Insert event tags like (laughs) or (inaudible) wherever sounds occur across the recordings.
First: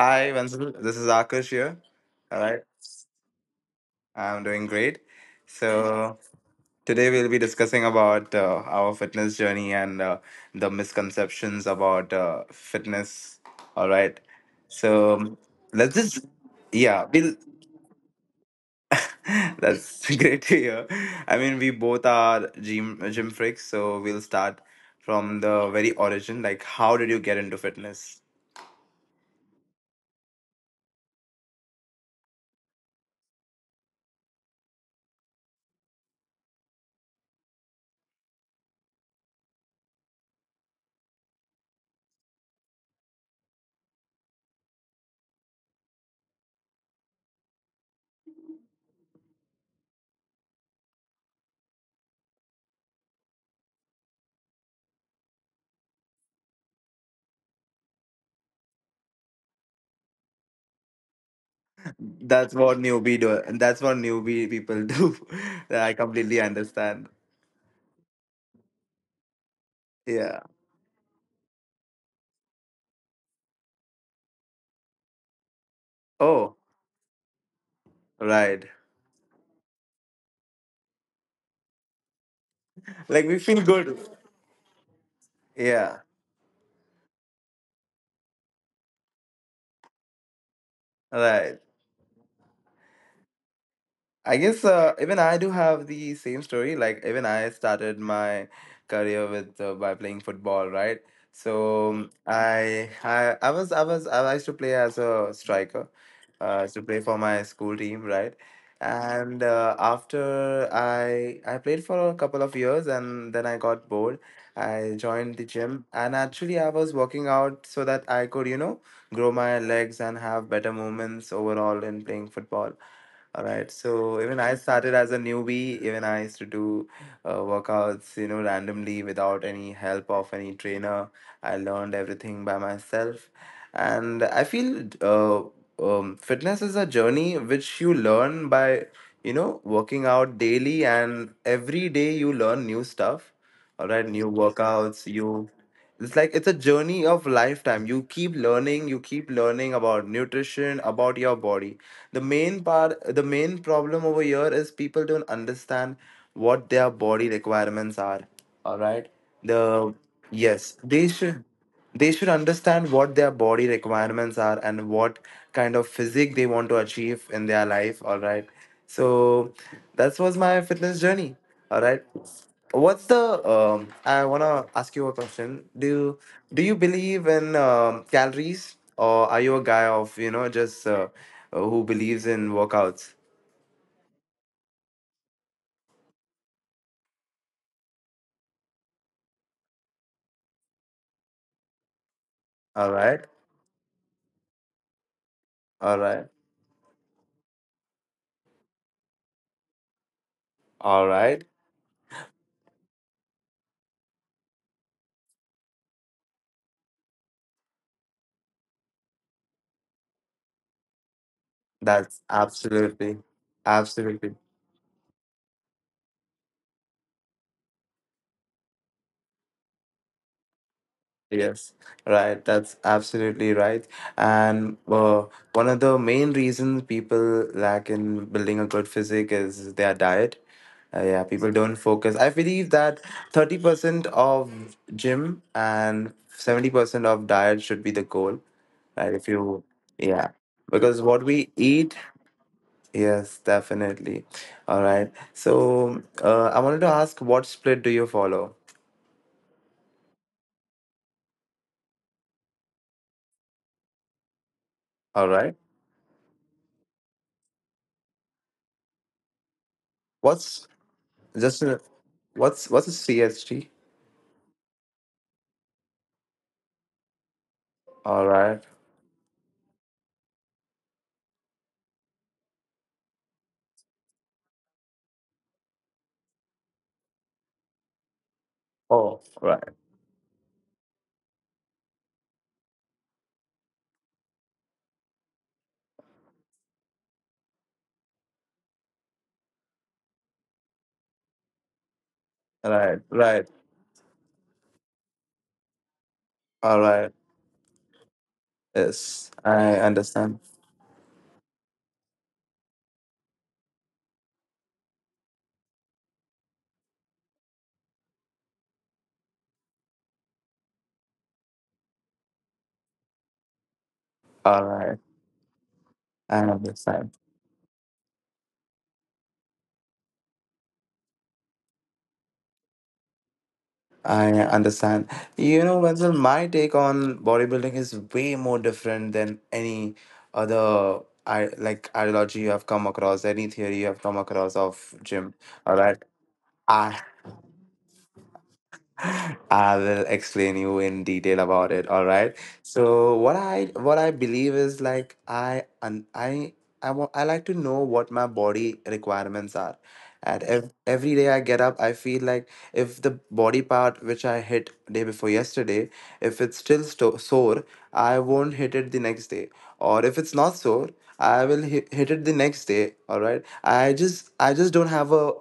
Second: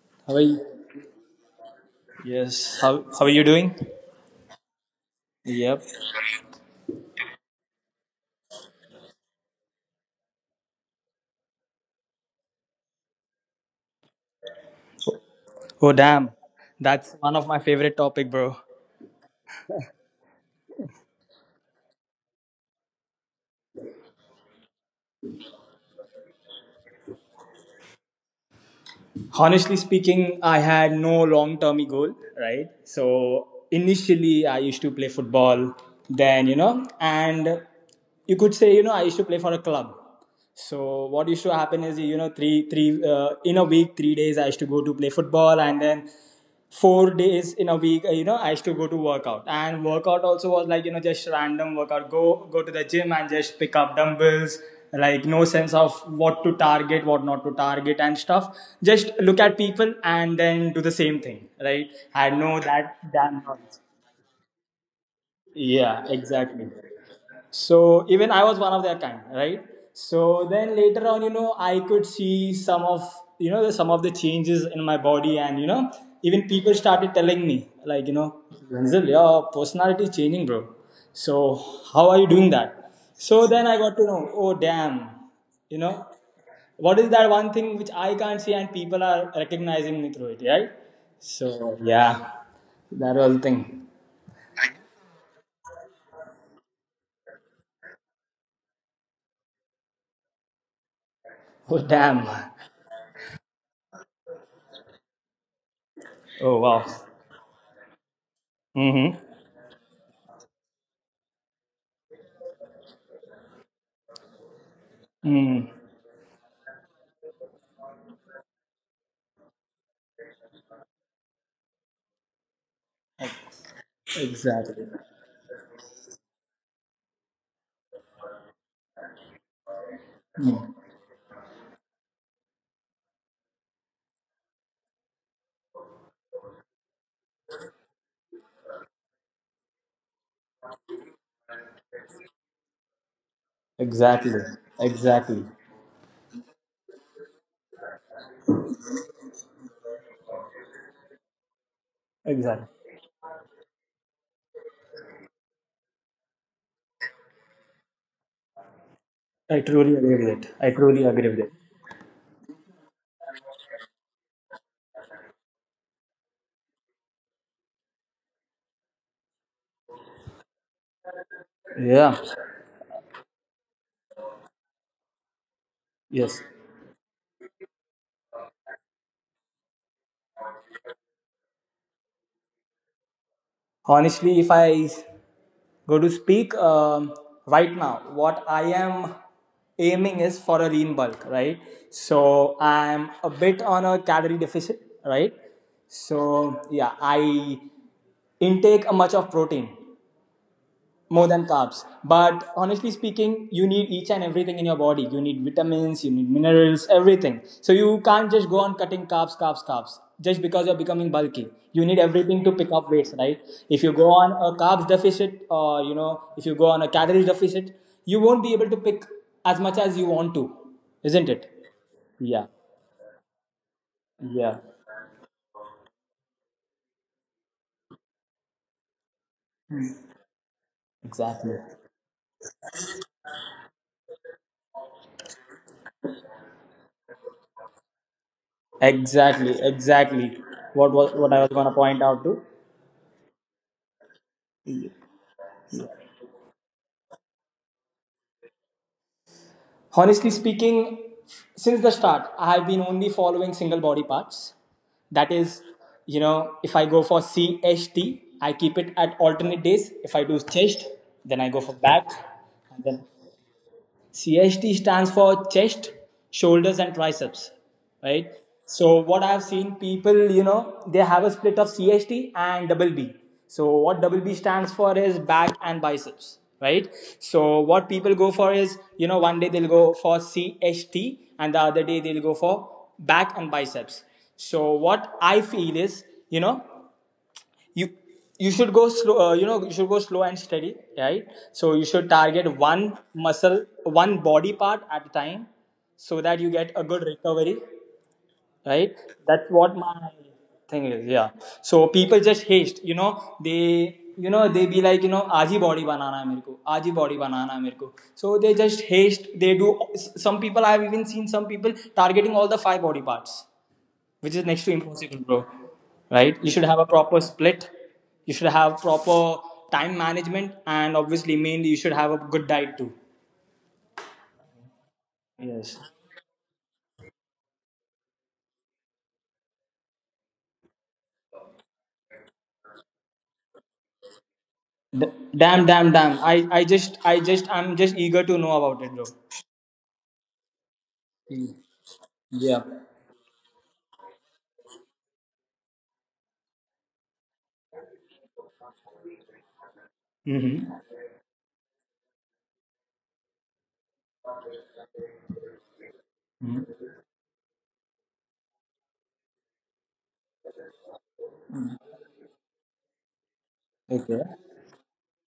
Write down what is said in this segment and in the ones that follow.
Hi, How are you? Vansal. This is Akash here. All right, Yes. How are you doing? I'm doing great. Yep. So today we'll be discussing about our fitness journey and the misconceptions about fitness. All right. So let's Oh just, damn, yeah, that's we'll. one of my favorite topic, bro. (laughs) That's (laughs) great to hear. I mean, we both are gym freaks, so we'll start from the very origin. Like, how did you get into fitness? Honestly speaking, I had no long term goal, right? So initially, I used to play football. Then and you could say I used to play for a club. So what used to happen is three three in a week three days I used to go to play football, and then four days in a week, I used to go to workout. And workout also was like, just random workout, go to the gym and just pick up dumbbells, like no sense of what to target, what not to target and stuff. Just look at people and then do the same thing, right? I know that damn That's knowledge. what newbie people do. (laughs) I Yeah, completely exactly. understand. So even I was one of their kind, right? Yeah. So then later on, you know, I could see some of the, some of the changes in my body, and you know, even Oh, people started telling me like, you know, right. Ranzil, your personality is changing, bro. So how are you doing that? Like we So feel then I good. got to know, oh damn, you Yeah. know, what is that one thing which I can't see and people are recognizing me through it, right? Right. So yeah, that was the thing. I guess even I do have the same story. Like even I started my career with by playing football, right? Oh So damn. I used to play as a striker Oh to wow. play for my school team, right? Mm-hmm. And after I played for a couple of years, and then I got bored. I joined the Mm. gym, and actually I was working out so that I could grow my legs and have better movements overall in playing football. All right. So even I Exactly. started as a newbie. Even I used to do workouts randomly without any help of any Mm. trainer. I learned everything by myself, and I feel fitness is a journey which you learn by working out daily, and every day you learn new stuff. All right, new Exactly. workouts. Exactly. You— it's like it's a journey of lifetime. You keep learning about nutrition, about your body. the main Exactly. part the main problem over here is people don't understand what their body requirements are. All right. I the truly agree with it. I Yes, they truly agree with should it. they should understand what their body requirements are, and what kind of physique they want to achieve in their life. All right, so that was my fitness journey. All right. Yeah. What's the? I wanna ask you a question. Do you, Yes. do you believe in calories, or are you a guy of just who believes in workouts? Honestly, if I go to speak right now, what I am aiming is for a lean bulk, right? So All I'm right, a bit on a calorie deficit, right? all right, So yeah, I intake a much of protein, all more right. than carbs. But honestly speaking, you need each and everything in your body. You need vitamins, you need minerals, everything. So you can't just go on cutting carbs, carbs, carbs just because you're becoming bulky. You need That's everything to pick up weights, absolutely, right? If you go absolutely on a carbs deficit, or you know, if you go on a calories deficit, you won't be able to pick as much as you want to, isn't it? yes, right. Yeah. That's absolutely right. Yeah, And one of the main reasons people lack in building a good physique is their diet. Yeah, people exactly, don't focus. I believe that 30% of gym and 70% of diet should be the goal, right? If exactly, you, yeah, exactly. What because was what what I we was going to eat, point out to. yes, definitely. All right. So, I wanted to ask what split do you follow? Honestly speaking, since the start, I have been only following single body parts. All That right. is, you know, if I go for CHT, I keep it at alternate days. If I do What's chest, then I go just for a- back, what's and what's a then CST? CHT stands for chest, shoulders, and triceps, All right? right. So what I've seen people, you know, they have a split of CHT and double B. So what double B stands for is back and biceps, right? So what people go for is, you know, Oh, one day they'll right. go for CHT and the other day they'll go for back and biceps. So what I feel is, you know, you you should go slow, you should go slow and steady, right? So you should target one Right. Right. muscle, one body part at a time, so that you get All a good right. recovery, right? Yes, That's I what my understand. thing is. Yeah, so people just haste. You know, they, they be like, you know, आज ही body बनाना है मेरे को आज ही body बनाना है मेरे को. So they just haste. They do. Some people, I have even seen some people targeting all the five body parts, which is All next to right. impossible, bro. I Right? You should have a understand. proper split. You should have proper time management, and obviously, mainly, you should have a good diet too. I understand. You know, Yes. Wenzel, my take on bodybuilding is way more different than any other I like ideology you have come across, any theory you have come across of D- gym. damn, All right. damn, damn. I I'm just eager to know about it, bro. (laughs) I will explain you in detail Mm. about it. All right. Yeah. So what I believe is like I and I I want I like to know what my body requirements are. And Mm-hmm. every day I get up, I feel like if the body part which I hit day before yesterday, if it's Hmm. still sore, I won't hit it the next day. Or if it's not sore, I will hit it the next day. All right. I just Okay. I just don't have a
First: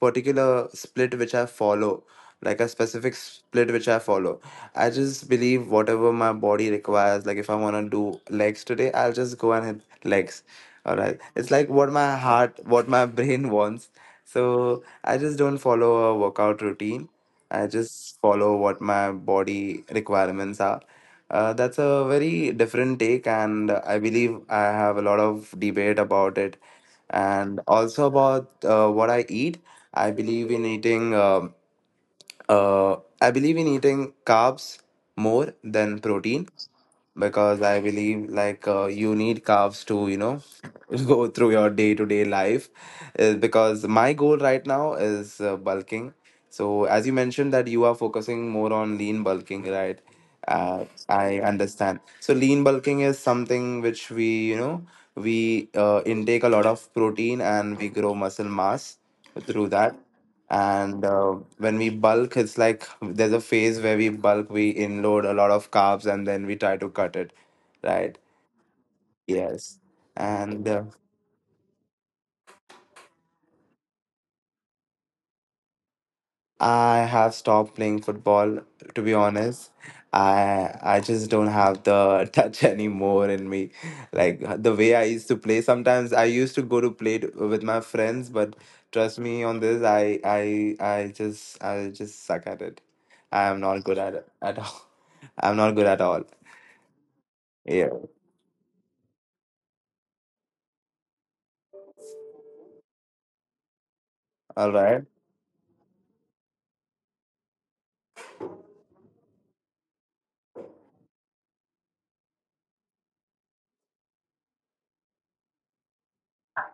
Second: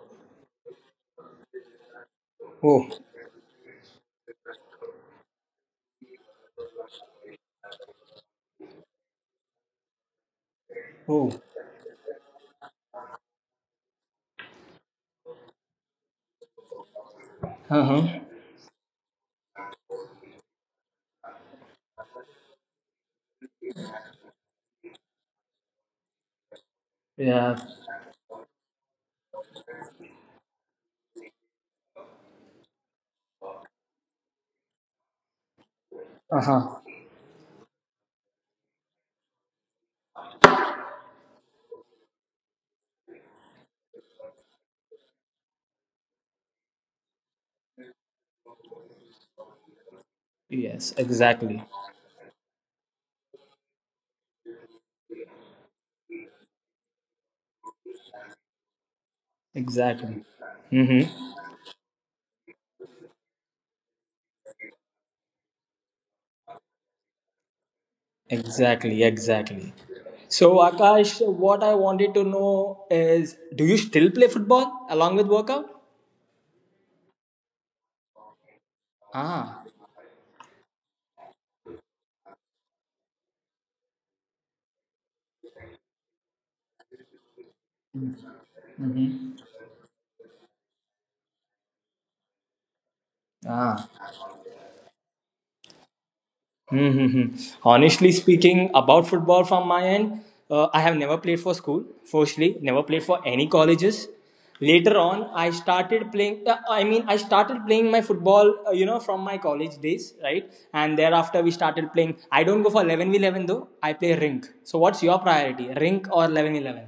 particular split which I follow, like a Oh. specific split which I follow. I just believe whatever my body requires. Like if I wanna do legs today, I'll just go and hit legs. All right, Oh. it's like what my heart— what my (laughs) brain wants. So I just don't follow a workout routine, I Uh just huh. follow what my body requirements are. That's a very different take and I believe I have a lot of debate about it, Yeah. and also about what I eat. I believe in eating uh, I believe in eating carbs more than Uh protein, huh. because I believe like you need carbs to you know (laughs) go through your day to day life. Because my goal right now is bulking. So as you mentioned that you are focusing more on lean bulking, right? Yes. I Exactly. understand. So lean bulking is something which we you know we intake a lot of protein and we grow muscle mass through that, Exactly. Mm-hmm. and when we bulk it's like there's a phase where we bulk, we inload a lot of carbs and then we try to cut it, right? Exactly, exactly. Yes. So, And Akash, what I wanted to know is, do you still play football along with workout? I have stopped playing football, to be Ah, honest. I just don't have the (laughs) touch anymore in me, like the way I used to play. Sometimes I used to go to play with my friends, but trust me on this, I just suck at it. I am ah. not good at it at all. (laughs) I'm not good at all. Mm-hmm. Yeah, Honestly speaking, about football from my end, I have never played for school, firstly, never played for any colleges. all Later right. on, I started playing, I started playing my football, from my college days, right? And thereafter, we started playing. I don't go for 11v11 though, I play rink. So, what's your priority, rink or 11v11?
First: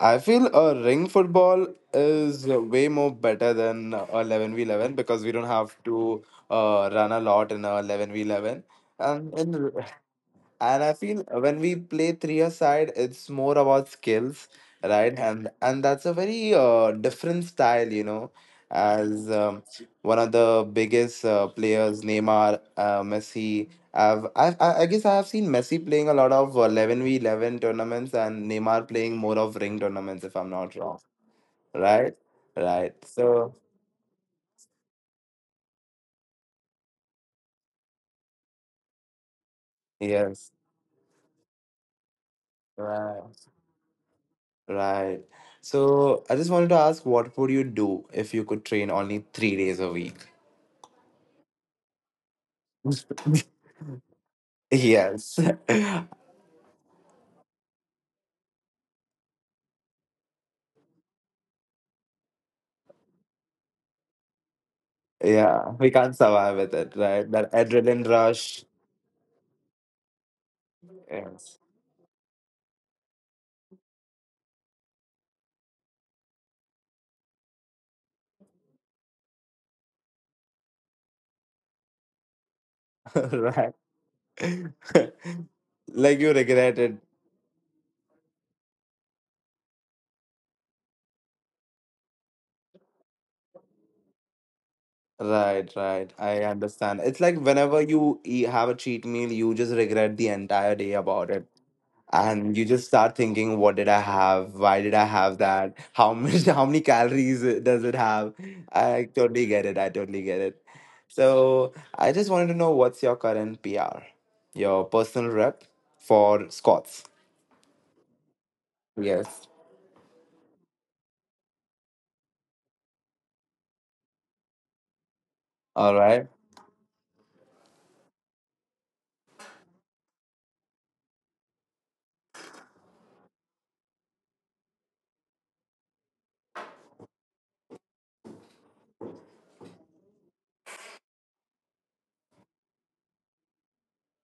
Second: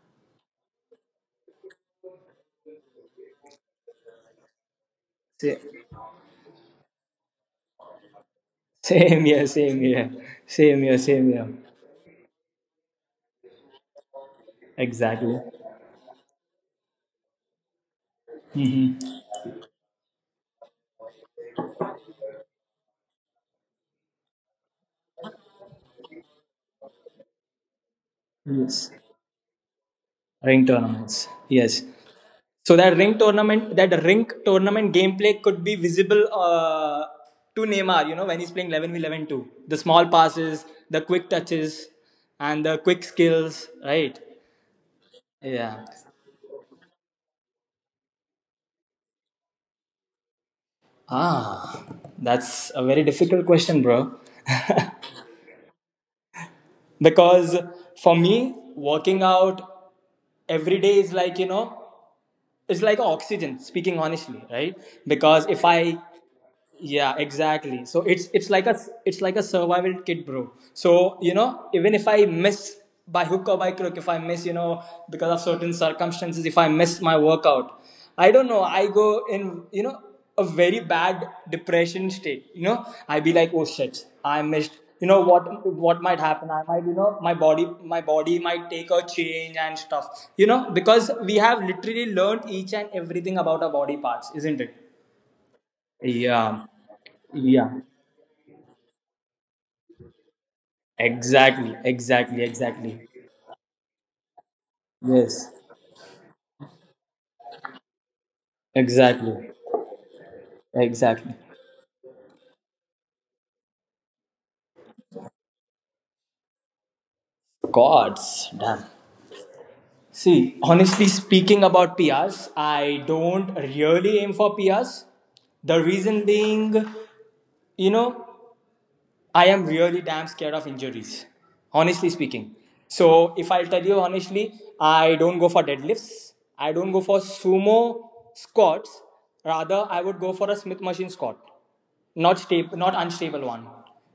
I feel a ring football is way more better than a 11v11, because we don't Sa- have to run a lot in a 11v11. Same And here, in (laughs) same here, And same I here, feel same here. when we play three a side, it's more about skills, right? Exactly. And that's a very different style, Hmm. as one of the biggest players, Neymar, Messi. I've, I guess I have seen Messi playing a lot of 11v11 tournaments and Neymar Yes. playing more of ring tournaments, if I'm not Ring wrong. tournaments. Yes. Right? So Right. So, that ring tournament gameplay could be visible to Neymar. You know, when he's playing 11v11 too. The small yes. passes, the quick touches, and the quick Right. skills. Right. Right. Yeah. So I just wanted to ask, what would you do if you could train only 3 days a week? Ah, that's a very (laughs) difficult question, bro. Yes. (laughs) Because for me, working out every day is like, you know, it's like oxygen, speaking honestly, right? Because Yeah, if we I, can't survive with it, yeah, right? That exactly. adrenaline So it's rush. It's like a survival kit, bro. So you Yes. know, even if I miss, by hook or by crook, if I miss, you know, because of certain circumstances, if I miss my workout, I don't know. I go in, you know, a very bad depression state. You know, I (laughs) be like, oh Right. shit, I missed. You know (laughs) what? What Like might you happen? I regret might, it. you know, my body might take a change and stuff. You know, because we have literally learned each and everything about our body parts, isn't it? Right, right. I Yeah. understand. It's like whenever Yeah, you eat, have a cheat meal, you just regret the entire day about it. exactly, exactly, And you just start exactly. thinking what did I have, why did I have Yes, that, how much (laughs) how many calories does it have. I totally exactly, get it, I totally get it. So exactly. I just wanted to know what's your current PR, your personal rep for squats. Gods, damn. Yes, See, honestly speaking about PRs, I don't really aim for PRs. The all right, reason being, you know, I am really damn scared of injuries, honestly speaking. So, if I'll tell you honestly, I don't go for deadlifts, I don't go for sumo squats. Rather, I would go for a Smith machine squat, not stable, not unstable one,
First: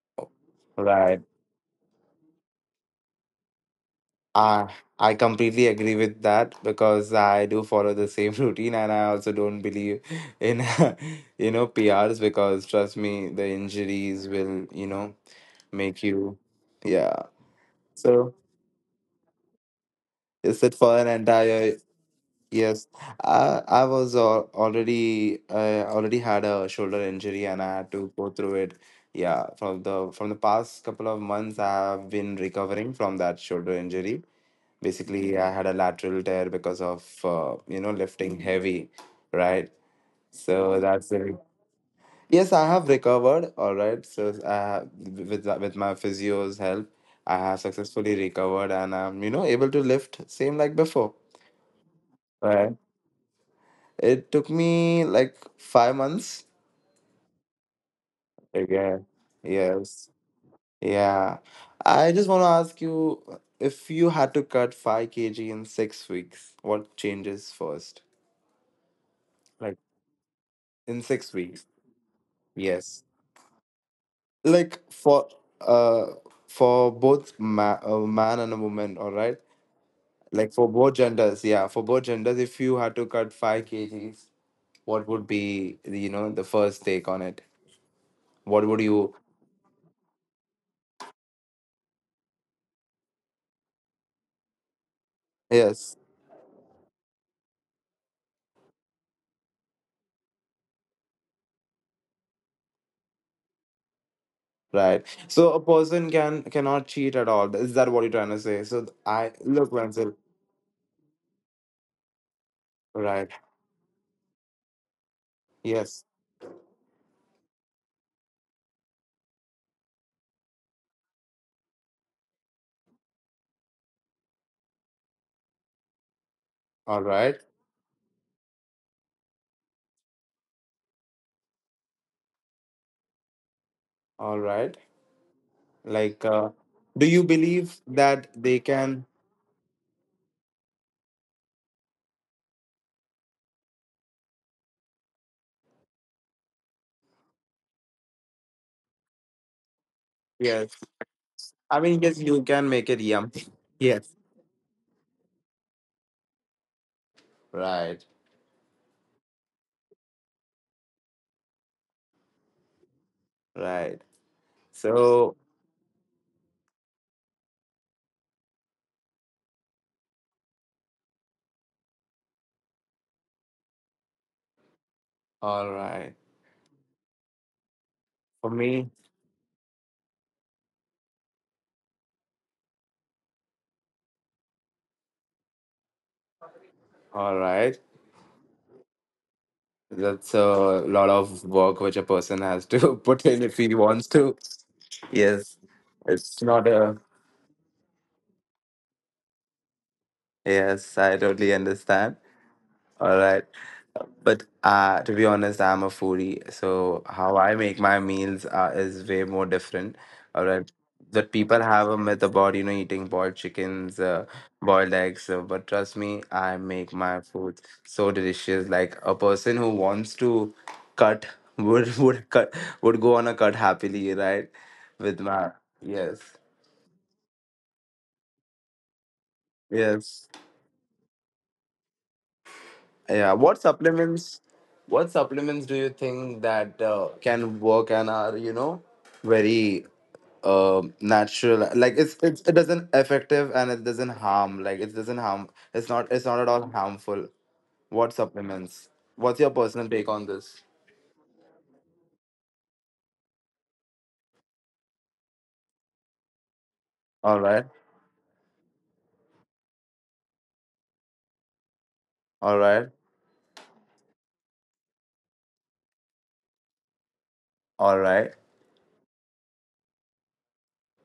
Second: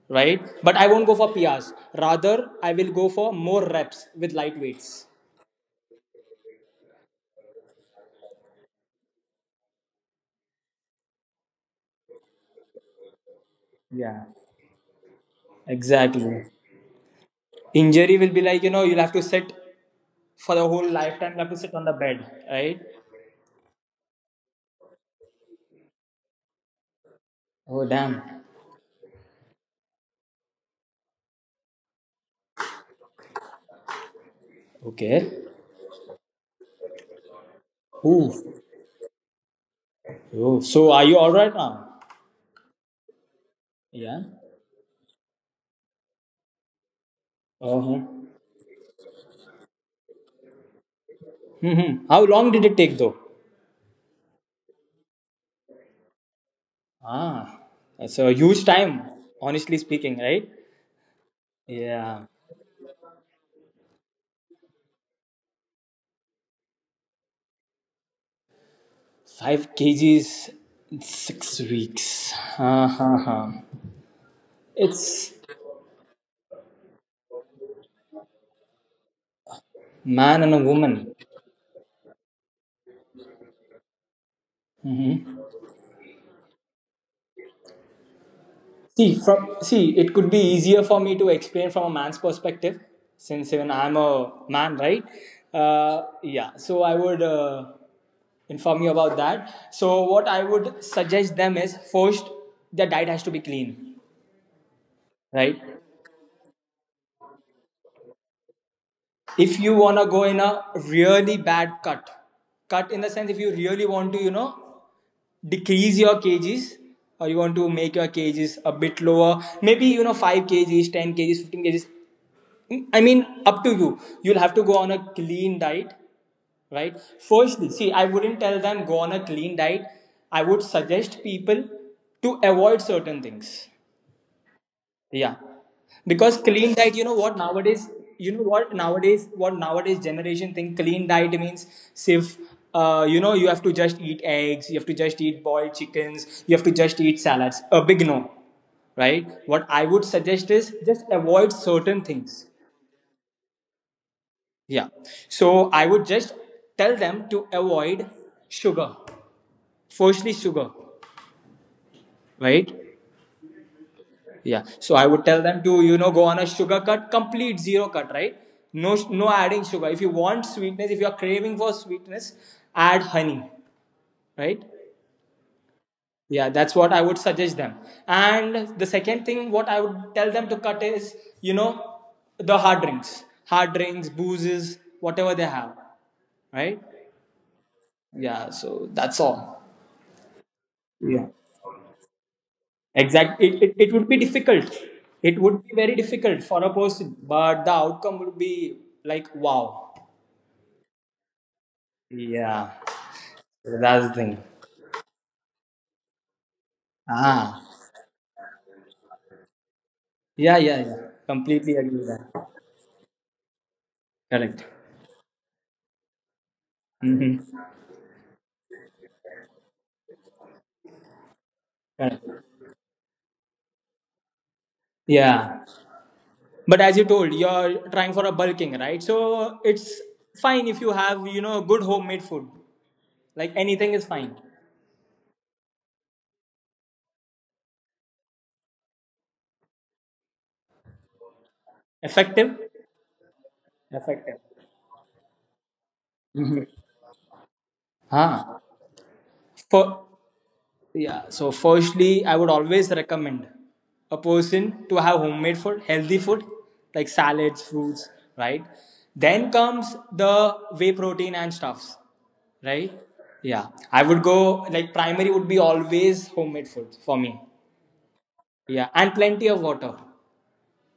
right? But I won't go right. for PRs, rather I will go for more reps with light i weights. i completely agree with that because I do follow the same (laughs) routine, and I also don't believe in (laughs) you know PRs, because trust me, the Yeah. injuries will make you— Exactly. yeah, Injury will so be like, you know, you'll have to sit for you the sit whole for an lifetime. You have to sit entire— on the bed, right? yes, I already had a shoulder injury and I Oh had to go damn. through it. Yeah, from the past couple of months I have been recovering from that shoulder injury. Basically Okay. I had a lateral tear because of Ooh. lifting heavy, right? Oh, So so are that's you all it. right now? Yes, I have recovered. All right. Yeah. So I have, with my physio's help, I have Uh-huh. successfully recovered, and I'm able to lift same like before. Hmm, how long did it Right. take though? It took me like 5 months. Ah. That's a huge Okay. time, honestly Yes. speaking, right? Yeah. I Yeah. just want to ask you, if you had to cut 5 kg in 6 weeks, what changes first? Five Like kgs in in six six weeks. weeks. Yes. Ha ha! Like It's uh for both a man and a woman. All right. man Like and a for both woman. genders, yeah, for both genders, if you had to cut 5 kgs, what would be the first take on it? What would you? See, from see, it could be easier for me to explain from a man's perspective, since even I'm a man, right? Yes, Yeah. So I would inform you about that. So what I would suggest them is, first, their diet has to be clean, right. So a right? person cannot cheat at all. Is that what you're trying to say? So I If look, you wanna Wenzel. go in a really bad cut, cut in the Right. sense, if you really want to, you know, decrease Yes. your kgs, or you want to make your kgs a bit lower, maybe you know, 5 kgs, 10 kgs, 15 kgs. I mean, up to you. You'll have to go on a clean diet, right? All right. Firstly, see, I wouldn't tell them go on a clean diet. I would suggest people to avoid certain things. All right. Yeah, Like, because clean diet, do you believe that they can? What nowadays generation think clean diet means, if you know, you have to just eat eggs, you have to just eat boiled chickens, you have to just eat salads. A big Yes. no, I mean, yes, right? you can make What it I yummy. would (laughs) Yes. suggest is just avoid certain things. Right. Yeah, so I would just tell them to avoid sugar. Firstly, sugar, Right. right? Yeah. So, So I would tell them to, you know, go on a sugar cut, complete zero cut, right? No, no adding sugar. If you want sweetness, if you are craving for sweetness, add honey, right? all right. Yeah, that's what I would suggest them. For And me, the second thing, what I would tell them to cut is, you know, the hard drinks, boozes, whatever they have, right? all right. Yeah. So that's all. That's a lot Yeah. of work which a person has to (laughs) put in Exactly. if he It wants would be to. difficult. It Yes, would be very difficult it's for not a a. person, but the outcome would be like, wow. Yes, I totally understand. Yeah, All right. that's the thing. But to be honest, I'm a foodie, so how I Ah, make my meals is way more different. All yeah, right, yeah, yeah. that people Completely have a agree with myth that. about eating boiled chickens, Correct. boiled eggs. But trust me, I make my Mm-hmm. food so delicious. Like a person who wants to cut would (laughs) Correct. would cut would go on a cut happily, right? With my— Yeah, yes, but as you told, you're trying for a bulking, right? So it's yes. fine if you have, you know, good homemade food. Yeah, Like what anything is fine. supplements? What supplements do you think that can work and are very natural? Like it's it Effective. doesn't effective and it doesn't Effective. harm. Like it doesn't harm. It's not at Mm-hmm. all harmful. What Ah, supplements? What's your for, personal take on this? yeah, so firstly, I would always recommend a person to have homemade food, healthy food, like All salads, right, fruits, right? Then comes the whey protein and stuffs, all right, right? Yeah, I would go like primary would be always homemade food for me. all right. Yeah, and plenty of water.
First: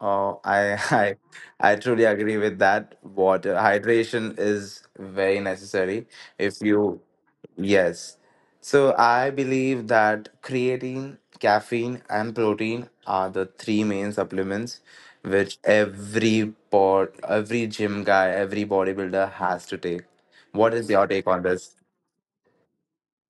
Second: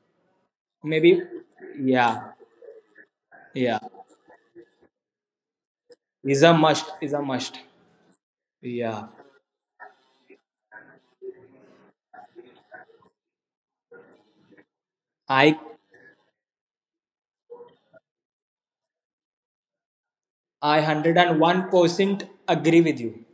Oh, I, (laughs) Maybe, I truly yeah, agree with that. Water yeah, hydration is very necessary. is a If must, you, is a must. yes. So Yeah, I believe that creatine, caffeine, and protein are the three main supplements I which every gym guy, every bodybuilder has to take. I What is your take on this? 101% agree with you.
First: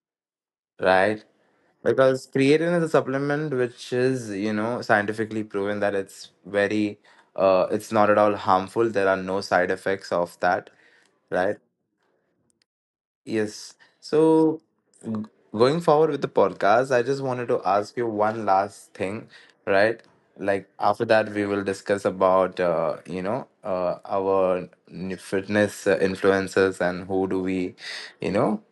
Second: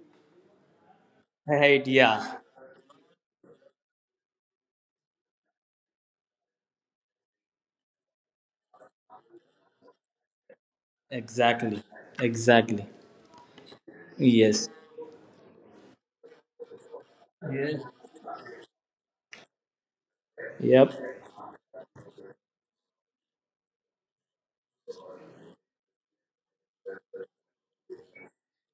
Right? (laughs) Right, Because yeah. creatine is a supplement which is scientifically proven that it's it's not at all harmful. There are no side effects of that, right? Exactly. Exactly. Yes. So, Yes. g- going forward with the podcast, I just wanted to Yes. ask you one last thing, right? Like Yep. after that, we will discuss about, fitness influencers and you know,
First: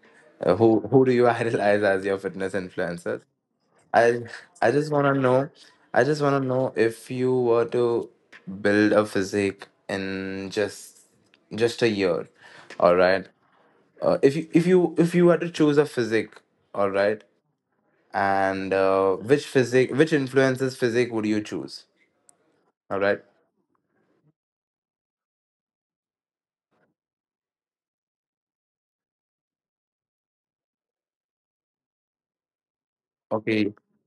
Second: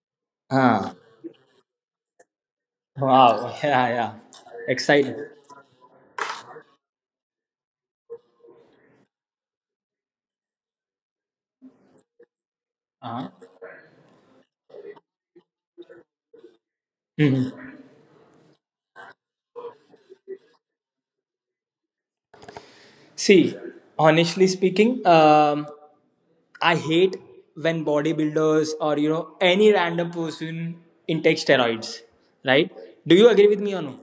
uh, who Ah. who do you (laughs) idolize as your fitness influencers? Wow. (laughs) Yeah. Yeah. I I just wanna Excited. know. I just wanna know if you were to build a physique in just a year, all right. Uh-huh. If you were to choose a physique, all right, Mhm. and which physique which influences physique would you choose? All right. See, honestly speaking, I hate when bodybuilders, or you know, any random person intake steroids. Right? Do you agree with Okay. me or no?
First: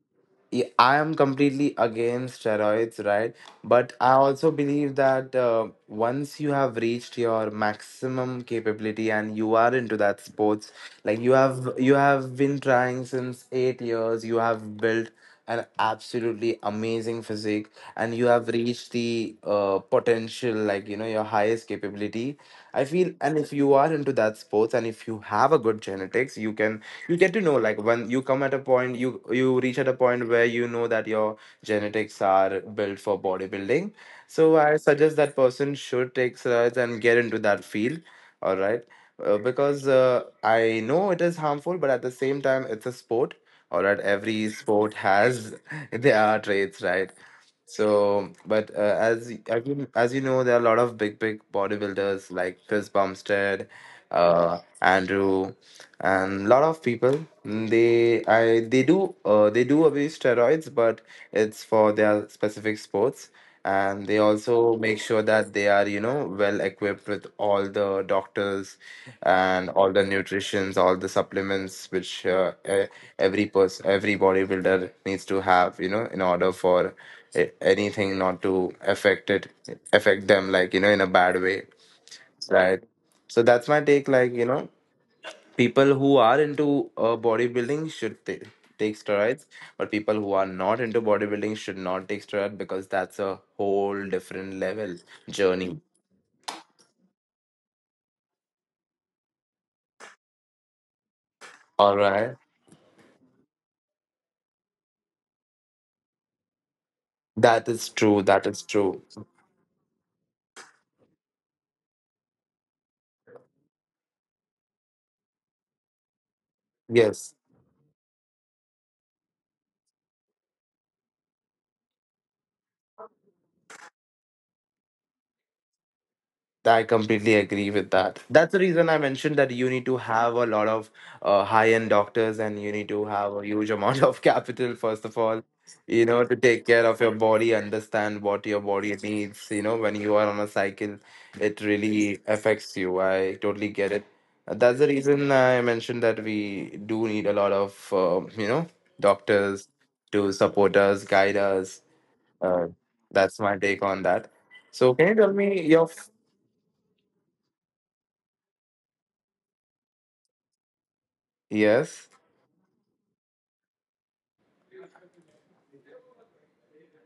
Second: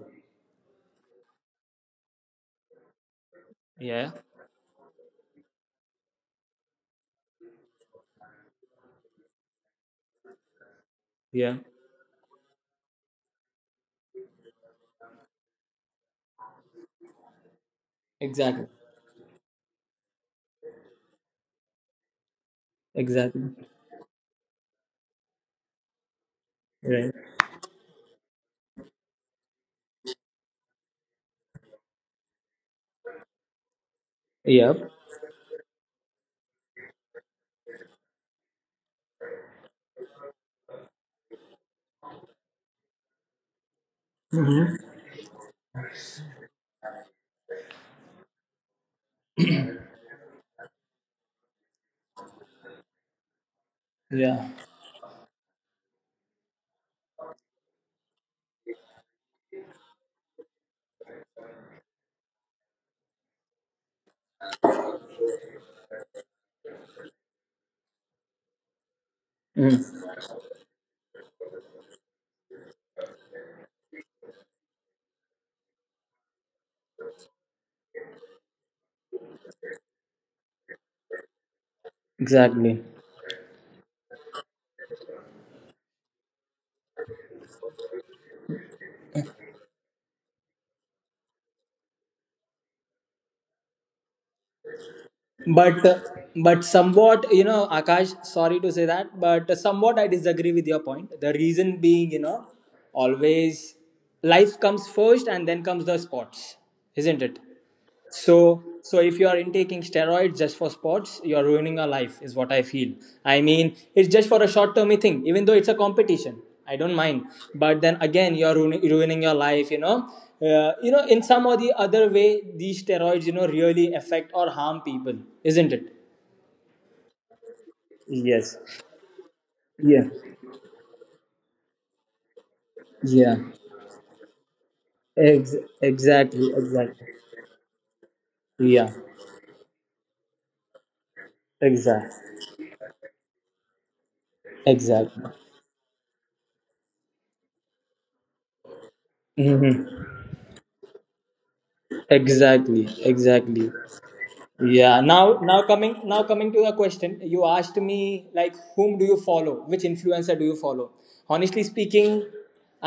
Yeah, I am completely against steroids, right? But Yeah. I also believe that once you have reached your maximum capability and you are into that sports, like you Yeah. have you have been trying since 8 years, you have built an absolutely amazing physique, and you have Exactly. reached the potential, like you know, your highest capability, I feel. And if Exactly. you are into that sports and if you have a good genetics, you can Right. you get to know, like when you come at a point you you reach at a point where you know that your genetics are built for bodybuilding, so I Yep. suggest that person should take steroids and get into that field, all right. Because I know it is harmful, but at the same time it's a sport, or at every sport has (laughs) their traits, right? So, but as you know, there are a lot of big bodybuilders like Chris Bumstead, Yeah. Andrew, and a lot of people. Mm, They I they do abuse steroids, but it's for their specific sports, and they also make sure that they are, you know, well equipped with all the doctors and all the Mm. nutritions, all the supplements which every person, every bodybuilder needs to have, you know, in order for anything not to affect them, like you know, in a bad way, Exactly. right. So that's my take, like you know, people who are into bodybuilding should ta take steroids, but people who are not into bodybuilding should not take steroids because that's a whole different level journey. But uh, but somewhat, you know, Akash, sorry to say that, but somewhat I disagree with your point. The reason All being, you right. know, always life comes first and then comes the sports, isn't it? That is true. That is So, true. so if you are intaking steroids just for sports, you are ruining your life, is what I feel. I mean, it's just for a short-term thing, even though it's a competition. I don't mind, Yes. but then again, you're ruining your life. You know, in some or the other way, these steroids, you know, really affect or harm people, isn't it? I completely agree with that. That's the Yes. reason I mentioned that you need to Yeah. have a lot of high-end doctors, and you need to have Yeah. a huge amount of (laughs) capital, first of all, Ex- you know, to exactly. take care of Exactly. your body, understand what your body Yeah. needs. You know, when you are on a cycle, it really Exactly. affects you. I totally get it. That's the Exactly. reason I mentioned that we do need a lot of, you know, doctors Hmm. to support us, guide us. Uh, Exactly. that's my Exactly. take on that. So, Yeah. can you tell Now, me now your coming now coming to the question, you asked me, like, whom do you follow? Which influencer do you follow? Yes. Honestly speaking,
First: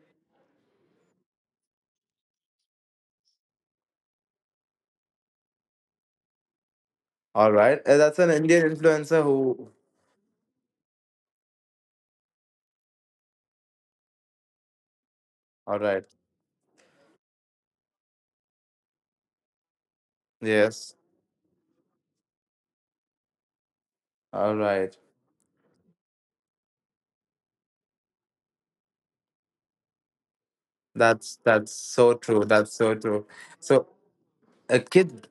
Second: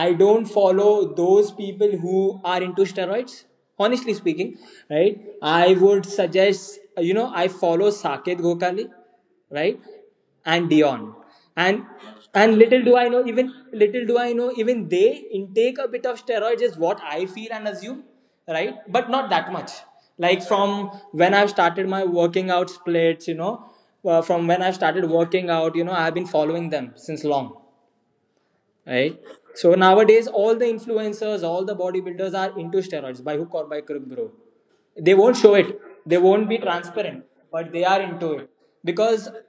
I don't follow those people who are into steroids. Honestly speaking, right? I would suggest, you know, I follow All right. Saket Gokali, That's an Indian right? influencer And who. Dion. And and little do I know, even little do I know, even they intake a bit of steroids is what I feel and assume, right? All But right. not that much. Like from when I've started my working out splits, you know, from when I've Yes. started working out, you know, I've been following them since long, All right. right? So nowadays, all the influencers, all the bodybuilders are into steroids by hook or by crook, bro. They won't That's show it, that's they so won't true. be That's so transparent, true. but they are So into it. a because kid.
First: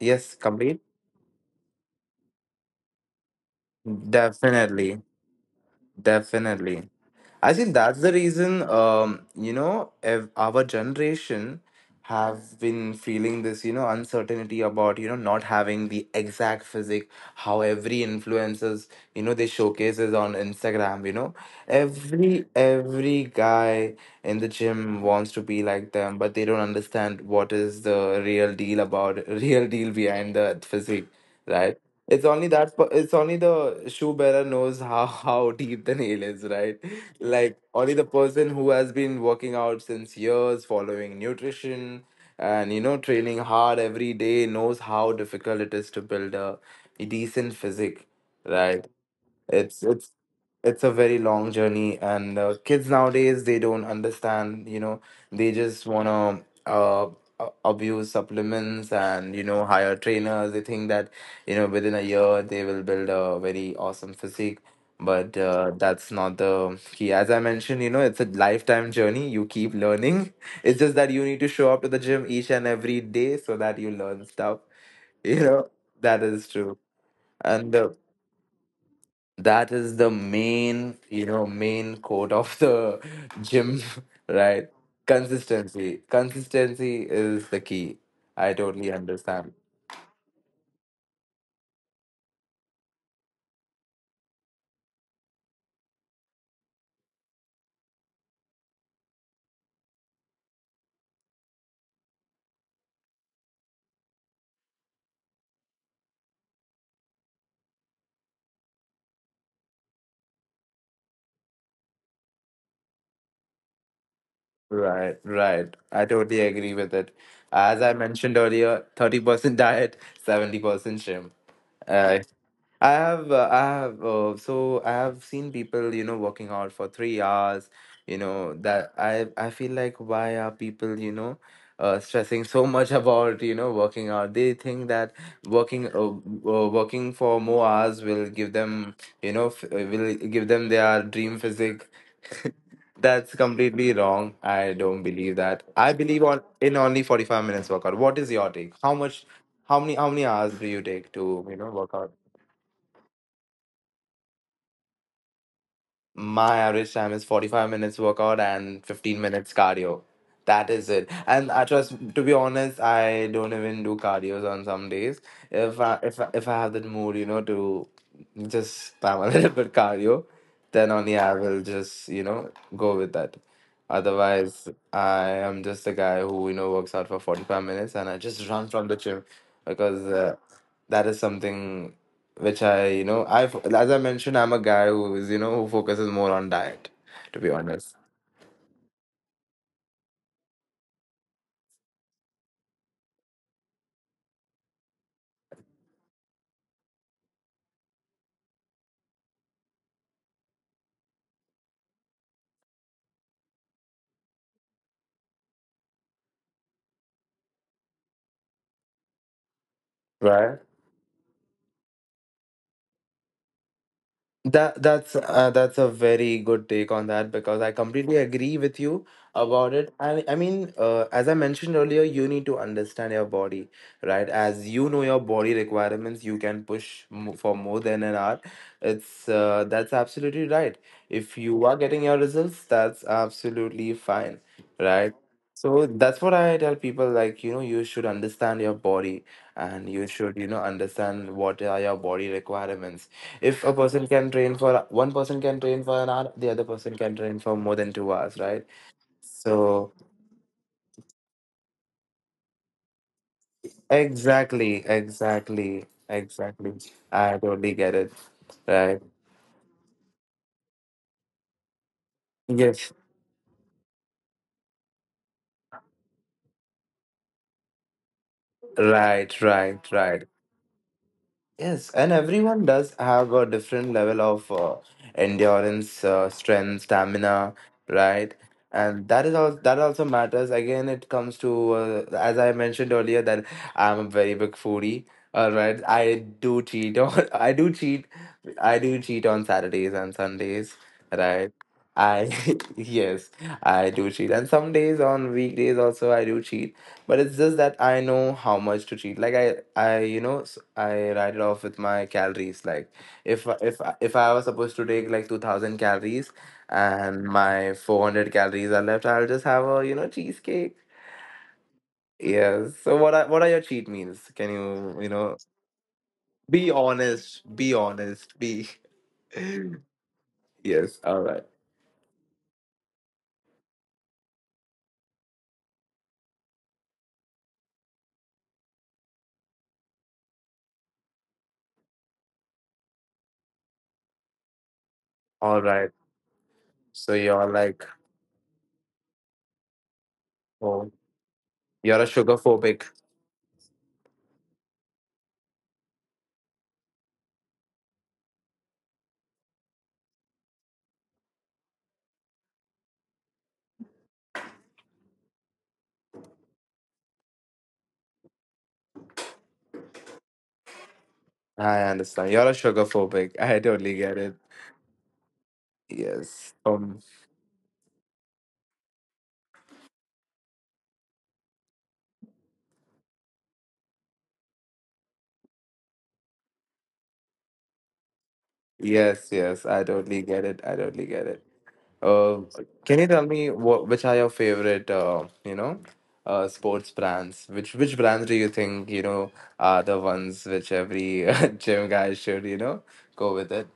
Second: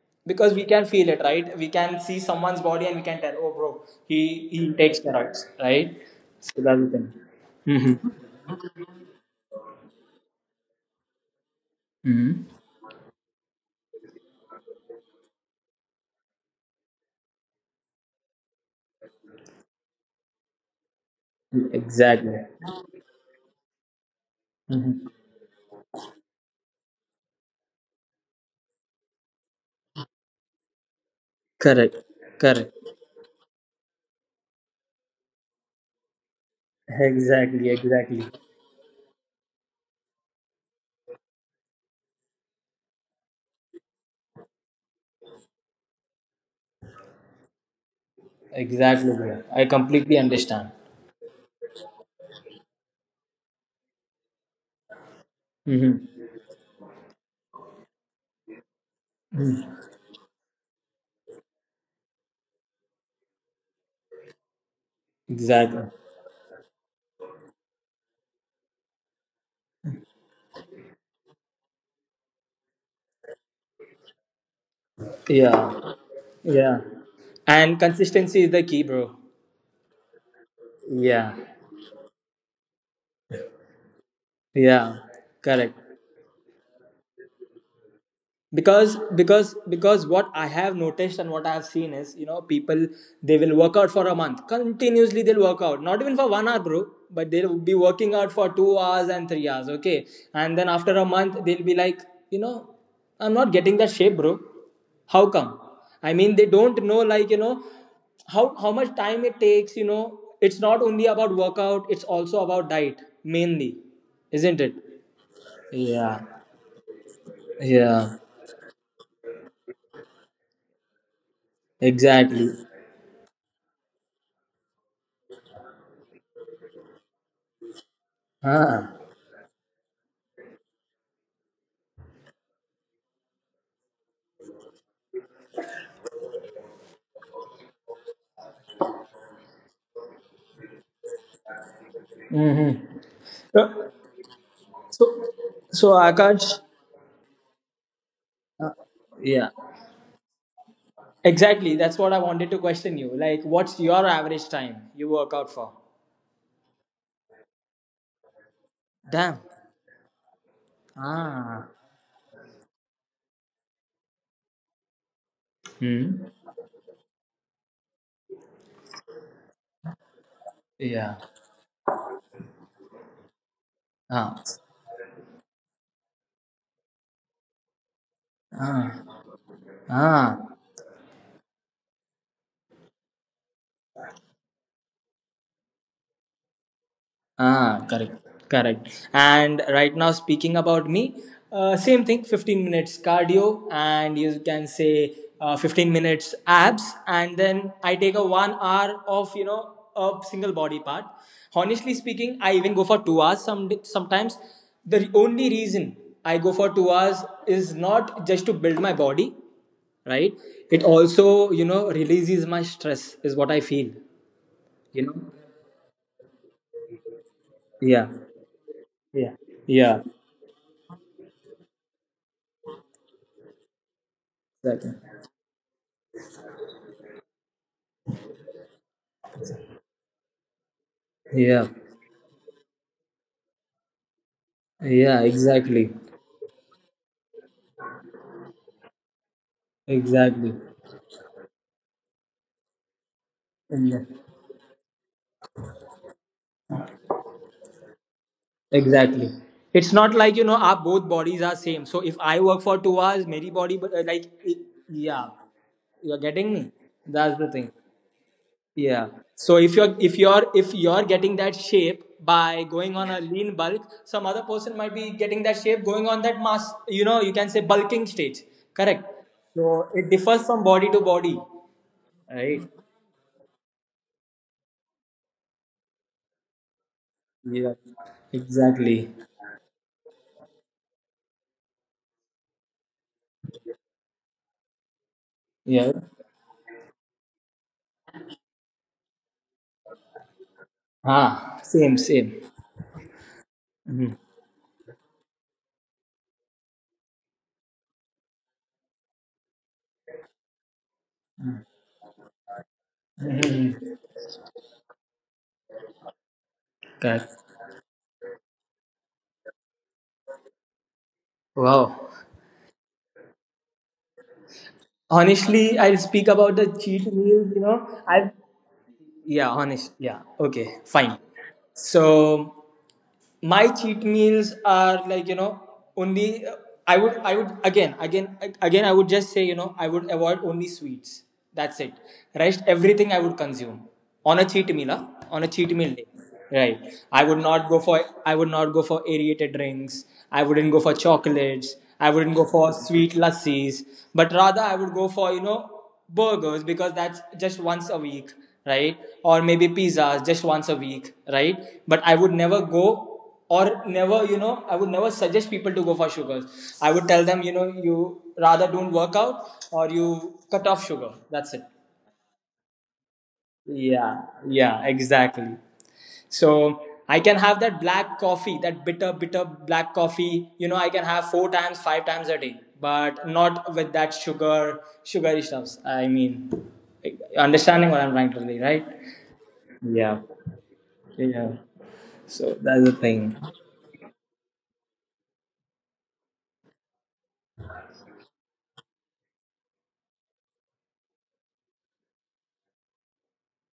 Yes. because we Complete. can feel it, right? We can see someone's body and we can tell, oh bro, he he takes Definitely. steroids, right? So that's the Definitely. thing. I think that's Mm-hmm. the reason, you know, our generation Mm-hmm. have been feeling this, you know, uncertainty about, you know, not having the exact physic, how every influencers, you know, they showcases on Instagram, you know, Exactly. every guy in the gym Mm-hmm. wants to be like them, but they don't understand what is the real deal about, (laughs) real deal behind the physique, right? Correct. It's only Correct. that, it's only the shoe bearer knows how deep the nail is, right? Like Exactly. only the Exactly. person who has been working out since years, following nutrition, and you know, training hard every day knows how difficult it is to build a decent physique, right. Exactly, bro. I it's it's completely understand. it's a very long journey, and kids nowadays, they don't understand, you know. They just want Mm-hmm. to abuse supplements and you know, hire trainers. They think that you know, within a year they will build a very awesome physique, but Exactly. that's not the key. As I mentioned, you know, it's a lifetime journey. You keep learning. (laughs) It's just that you need to show up to the gym each and every day so that you learn stuff. (laughs) You Yeah. know, that is Yeah. true. And And consistency is the key, bro. that is the main, you Yeah. know, main quote of the (laughs) gym, right. Yeah. Correct. Consistency is the key. I totally because understand. because because what I have noticed and what I have seen is, you know, people, they will work out for a month continuously. They'll work out not even for 1 hour, bro, but they'll be working out for 2 hours and 3 hours, okay? And then after a month, they'll be like, you know, I'm not getting that shape, bro. How come? I mean, they don't know, like, you know, how much time it takes. You know, it's not only about workout, it's also about diet mainly, isn't it? Right. I Yeah. totally agree with it. As I Yeah. mentioned earlier, 30% diet, 70% gym. I. Exactly. I have, so I have seen people, you know, working out for 3 hours, you know, that Ah. I feel like why are people, you know, stressing so much (laughs) about, you know, working out? They think that working, uh, working for more hours will give them, you know, will give them their dream physique. (laughs) Mm-hmm. That's So, completely wrong. I don't so believe that. so I believe on Akash, in only 45 minutes workout. What is your uh, take? Yeah. How many hours do you take to, you know, Exactly. work That's what out? I wanted to question you. Like, what's your average time you work out for? My average time is 45 minutes workout and 15 Damn. minutes cardio. That is it. And I Ah. trust, to be honest, I don't even do cardios on some days. Hmm. If I have that mood, you know, to just spam a (laughs) little bit cardio, then Yeah. only I will just, you know, go with that. Ah. Otherwise, I am just a guy who, you know, works out for 45 minutes, and I just run from Ah. the gym because Ah. that is something which I, you know, I as I mentioned, I'm a guy who is, you know, who focuses more on diet, to be Ah, honest. correct, correct. And right now, speaking about me, same thing, 15 minutes cardio, and you can say 15 minutes abs, and then I take a 1 hour of, you know, a single body part. Honestly speaking, I even go for 2 hours sometimes. The only reason I go for 2 hours is not just to build my body, right? Right. It also, you know, releases my stress, is what I feel. You know? That's a very good take on that because I Yeah. completely agree with you Yeah. about it. Yeah. I mean, as I mentioned earlier, you need to understand your body, right? As you Exactly. know your body requirements, you can push for more than an hour. It's that's absolutely right. If you Yeah, are getting your results, that's absolutely fine, right? yeah, So exactly, that's what I tell people, like, you know, you should understand your body and you should, you exactly. know, understand what are your body requirements. If a Yeah. person can train for one person can train for an hour, the other person can train for more than 2 hours, right. Exactly. It's So not like, you know, our both bodies are same. So if I work for 2 hours, my body, but like it, exactly, yeah, exactly you're getting me. exactly That's I the thing. totally get it, right. Yeah. So if you're, if you're, if you're getting that shape by Yes. going on a lean bulk, some other person might be getting that shape going on that mass. You know, you can say bulking stage. Correct. right So right it right differs from body to body. Yes, and Right. everyone does have a different level of endurance, strength, stamina, Yeah, right? exactly. And that is all. That also matters. Again, it comes to, as I mentioned earlier, that I'm a very big foodie. All right, Yeah. I do cheat. (laughs) Or I do cheat on Saturdays and Sundays, Ah, right? same, I same. (laughs) yes, I Mhm. do cheat, and some days on weekdays also I do cheat. But it's just that I know how much to cheat. Like I you know, I write it off with my calories. Like Mhm. If I was supposed to take like 2,000 calories, and Correct. my 400 calories are left, I'll just have a you know cheesecake. Wow. Yes. So what are your cheat meals? Can you you know Honestly, I'll speak about the be cheat honest? meals, you Be know. I honest. Be yeah, (laughs) honest. Yeah. Okay, yes. fine. All right. So my cheat meals are like, you know, only I would again I would just say, you know, I would avoid only sweets, that's it. Rest everything I would consume on a cheat meal, huh? On a All cheat right. meal day, right? So I would you're not go like, for, I would not go for aerated drinks. I wouldn't go oh, for chocolates, you're a I wouldn't sugar go for phobic. sweet lassis, but rather I would go for, you know, burgers, because that's just once a week, right? Or maybe pizzas, just once a week, right? But I would never go, or never, you know, I would never suggest people to go for sugars. I would tell them, you know, you rather don't work out, or you cut off sugar, that's it. I understand. You're a sugar phobic. I totally get Yeah. it. Yeah, exactly. Yes. So I can have that black coffee, that bitter bitter black coffee, you know, I can have four times, five times a day, but not with that sugar, sugary stuffs. I mean, understanding what I'm trying to say, right? Yes. Yes. I Yeah. totally get it. I totally get it. Yeah. Um. So that's the Can you tell thing. me what, which are your favorite? You know, sports brands. Which brands do you think, you know, are the ones which every (laughs) gym guy should you know go with it?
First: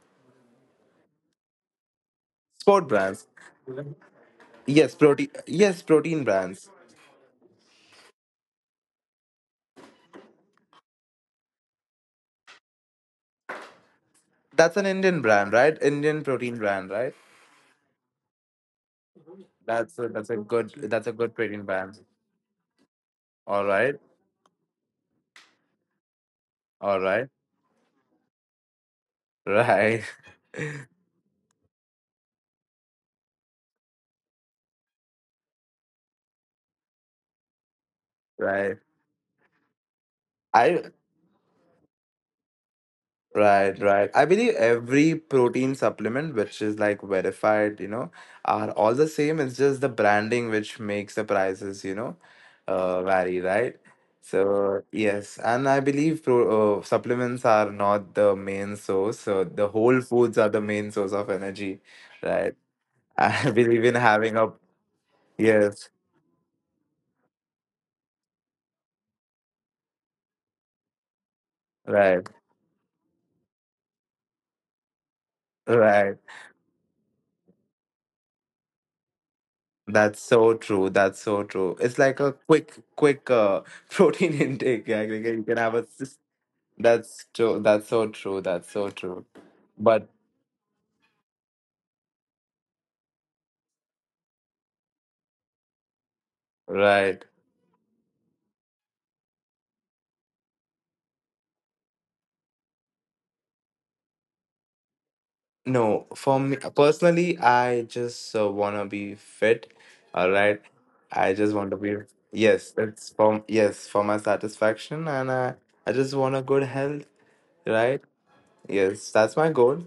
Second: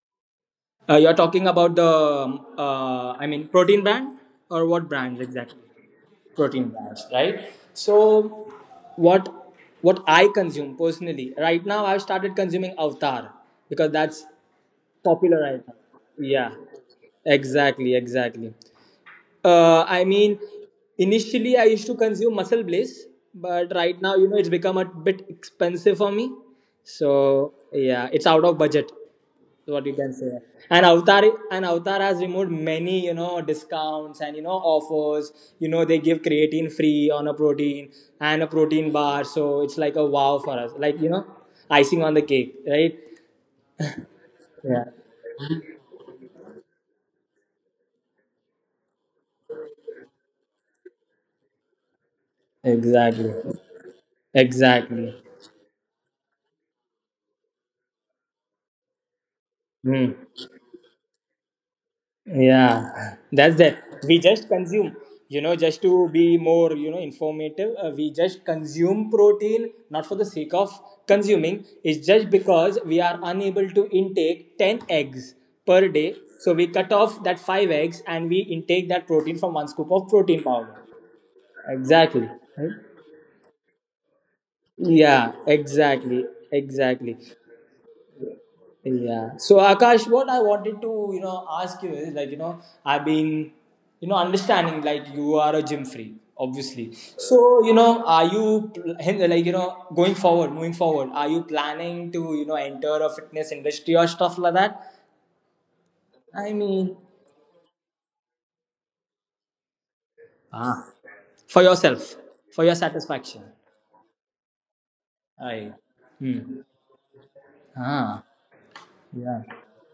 You're talking about the, Sport brands. I mean, protein brand or what Yes. brands Protein. exactly? Yes. Protein brands. Protein brands, right? So, what what I consume personally right now, I've started consuming Avatar because that's That's an Indian popular brand, right now. right? Indian Yeah, protein brand, right? exactly, exactly. I That's a mean, good, that's a good initially I trading used ban. to consume Muscle Blaze, All but right right, now, you know, it's become a bit expensive for me. all right, So yeah, it's out of budget (laughs) is what you right, can say. And (laughs) Avatar, and Avatar has removed many, you know, discounts and, you know, offers. You know, they give creatine free on a protein and a right. protein bar, so it's like a wow for us. I Like, you know, icing on the cake, right? right, right. I believe Yeah, every protein supplement which is like verified, you know, are all the same. It's just the branding which makes the prices, you know, exactly, vary, right? So exactly. yes, and I believe supplements are not the main source. So the whole Hmm. foods are the main source of energy, right? Yeah. (laughs) (laughs) That's I that. believe in We having just a consume, you know, just to yes, be more, you know, informative, we just consume protein not for the sake of consuming. It's just right. because we are unable to intake 10 eggs per day, Right. so we cut off that 5 eggs and we intake that protein from one scoop of That's protein so powder. true. That's so true. It's like Exactly. a Right? quick, quick (laughs) protein intake. Yeah, Yeah, you can have a. Exactly, exactly. That's true. That's so true. That's so true. Yeah. So But Akash, what I wanted to, you know, ask you is like, you know, I've been, you know, understanding like you are a gym freak, obviously. right, So, you know, are you like, you know, going forward, moving forward, are you planning to, you know, enter a fitness industry or stuff like that? no. For I me mean, personally, I just wanna be fit. All right, ah. I For just want to be. yourself, for your Yes, it's satisfaction. for yes for my satisfaction, and I Right. I just want a Hmm. good health. Right. Ah. Yes, Yeah. that's my goal.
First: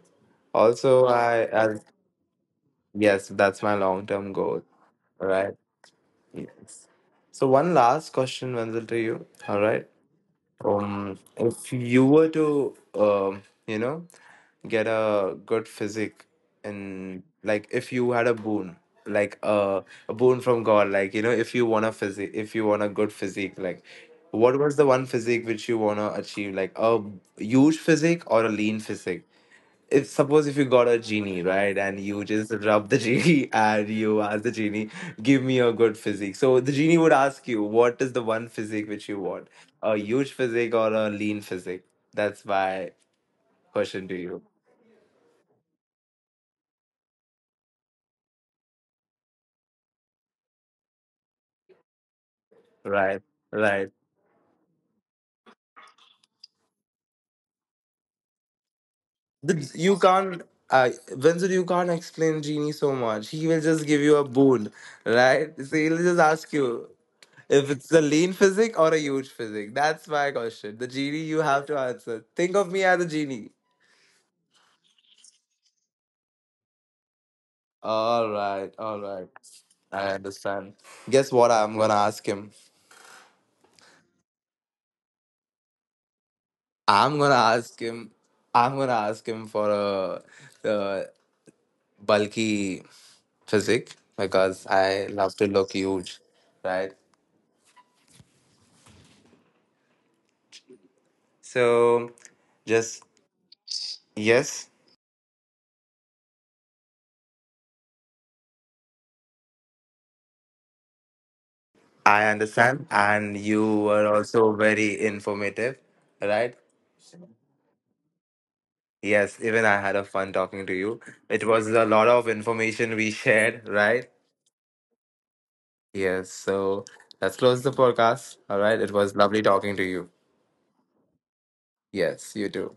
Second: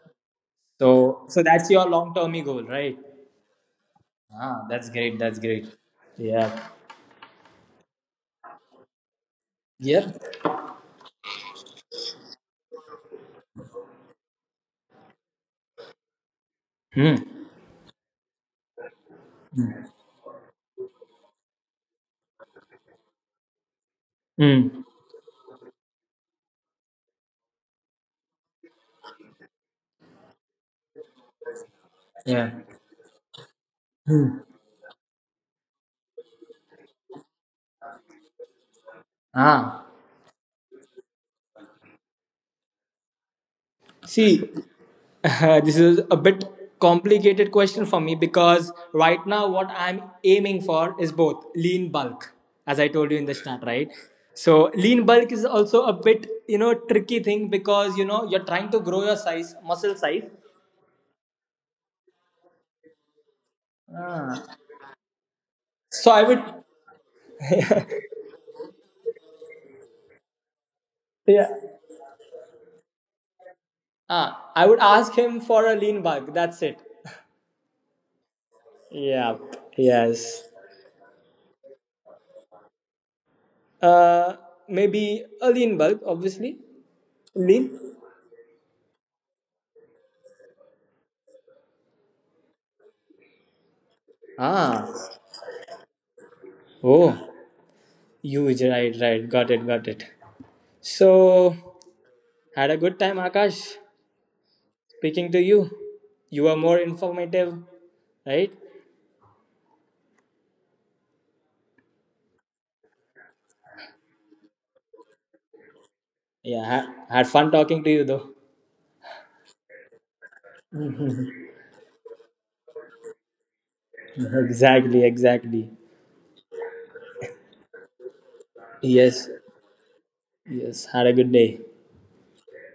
Also, So, so I, that's I your long-term goal, right? yes, that's my long term goal. Ah, that's great. That's Right. great. Yeah. Yes. So one last question, Wenzel, to you. All right. Yep. If you were to, you know, get a good physique, Hmm. and like if you had a boon, like a boon from God, like you know, if you want a physique, if you want a good physique, like what was Mm. the one physique which you wanna achieve, like a huge physique or a lean physique? If suppose if you got a genie, right, and you Yeah. just rub the (laughs) genie and you ask the genie, give me a good physique. So the genie would ask you, what is the one physique which you want, Ah. a huge physique or a lean physique? That's my question to See, (laughs) you. this is a bit complicated question for me, because right now what I'm aiming for is both lean bulk, as I told you Right. in the start, right? Right. So lean bulk is also a bit, you know, tricky thing, because you know you're trying to grow your size, The, muscle you size. can't uh, Vincent, you can't explain genie so much. He will just give you a Ah. boon, right? So he'll So just I would, ask you if it's a lean physique or a huge physique. That's my question. The genie you yeah, have to answer. Think of me as a genie. ah, I would ask him for a lean bulk. That's it. (laughs) All right, all right. Yeah. I Yes. understand. Guess what I'm gonna ask him? Uh, maybe a lean bulk, obviously. I'm gonna Lin? ask him. I'm gonna ask him for a, bulky physique because Ah, I love to look huge, right? oh, huge, right, right. Got it, got it. So, So, had a good just time, Akash, yes, speaking to you. You were more informative, right? I understand, and you were also very informative, right? Yeah, had fun talking to you, though. Yes, even I had a fun talking to you. It was a lot of information we shared, right? (laughs) Exactly, exactly. Yes. So let's close the podcast. All right. It was Yes, lovely talking to you. yes, had a good day. Yes, you too.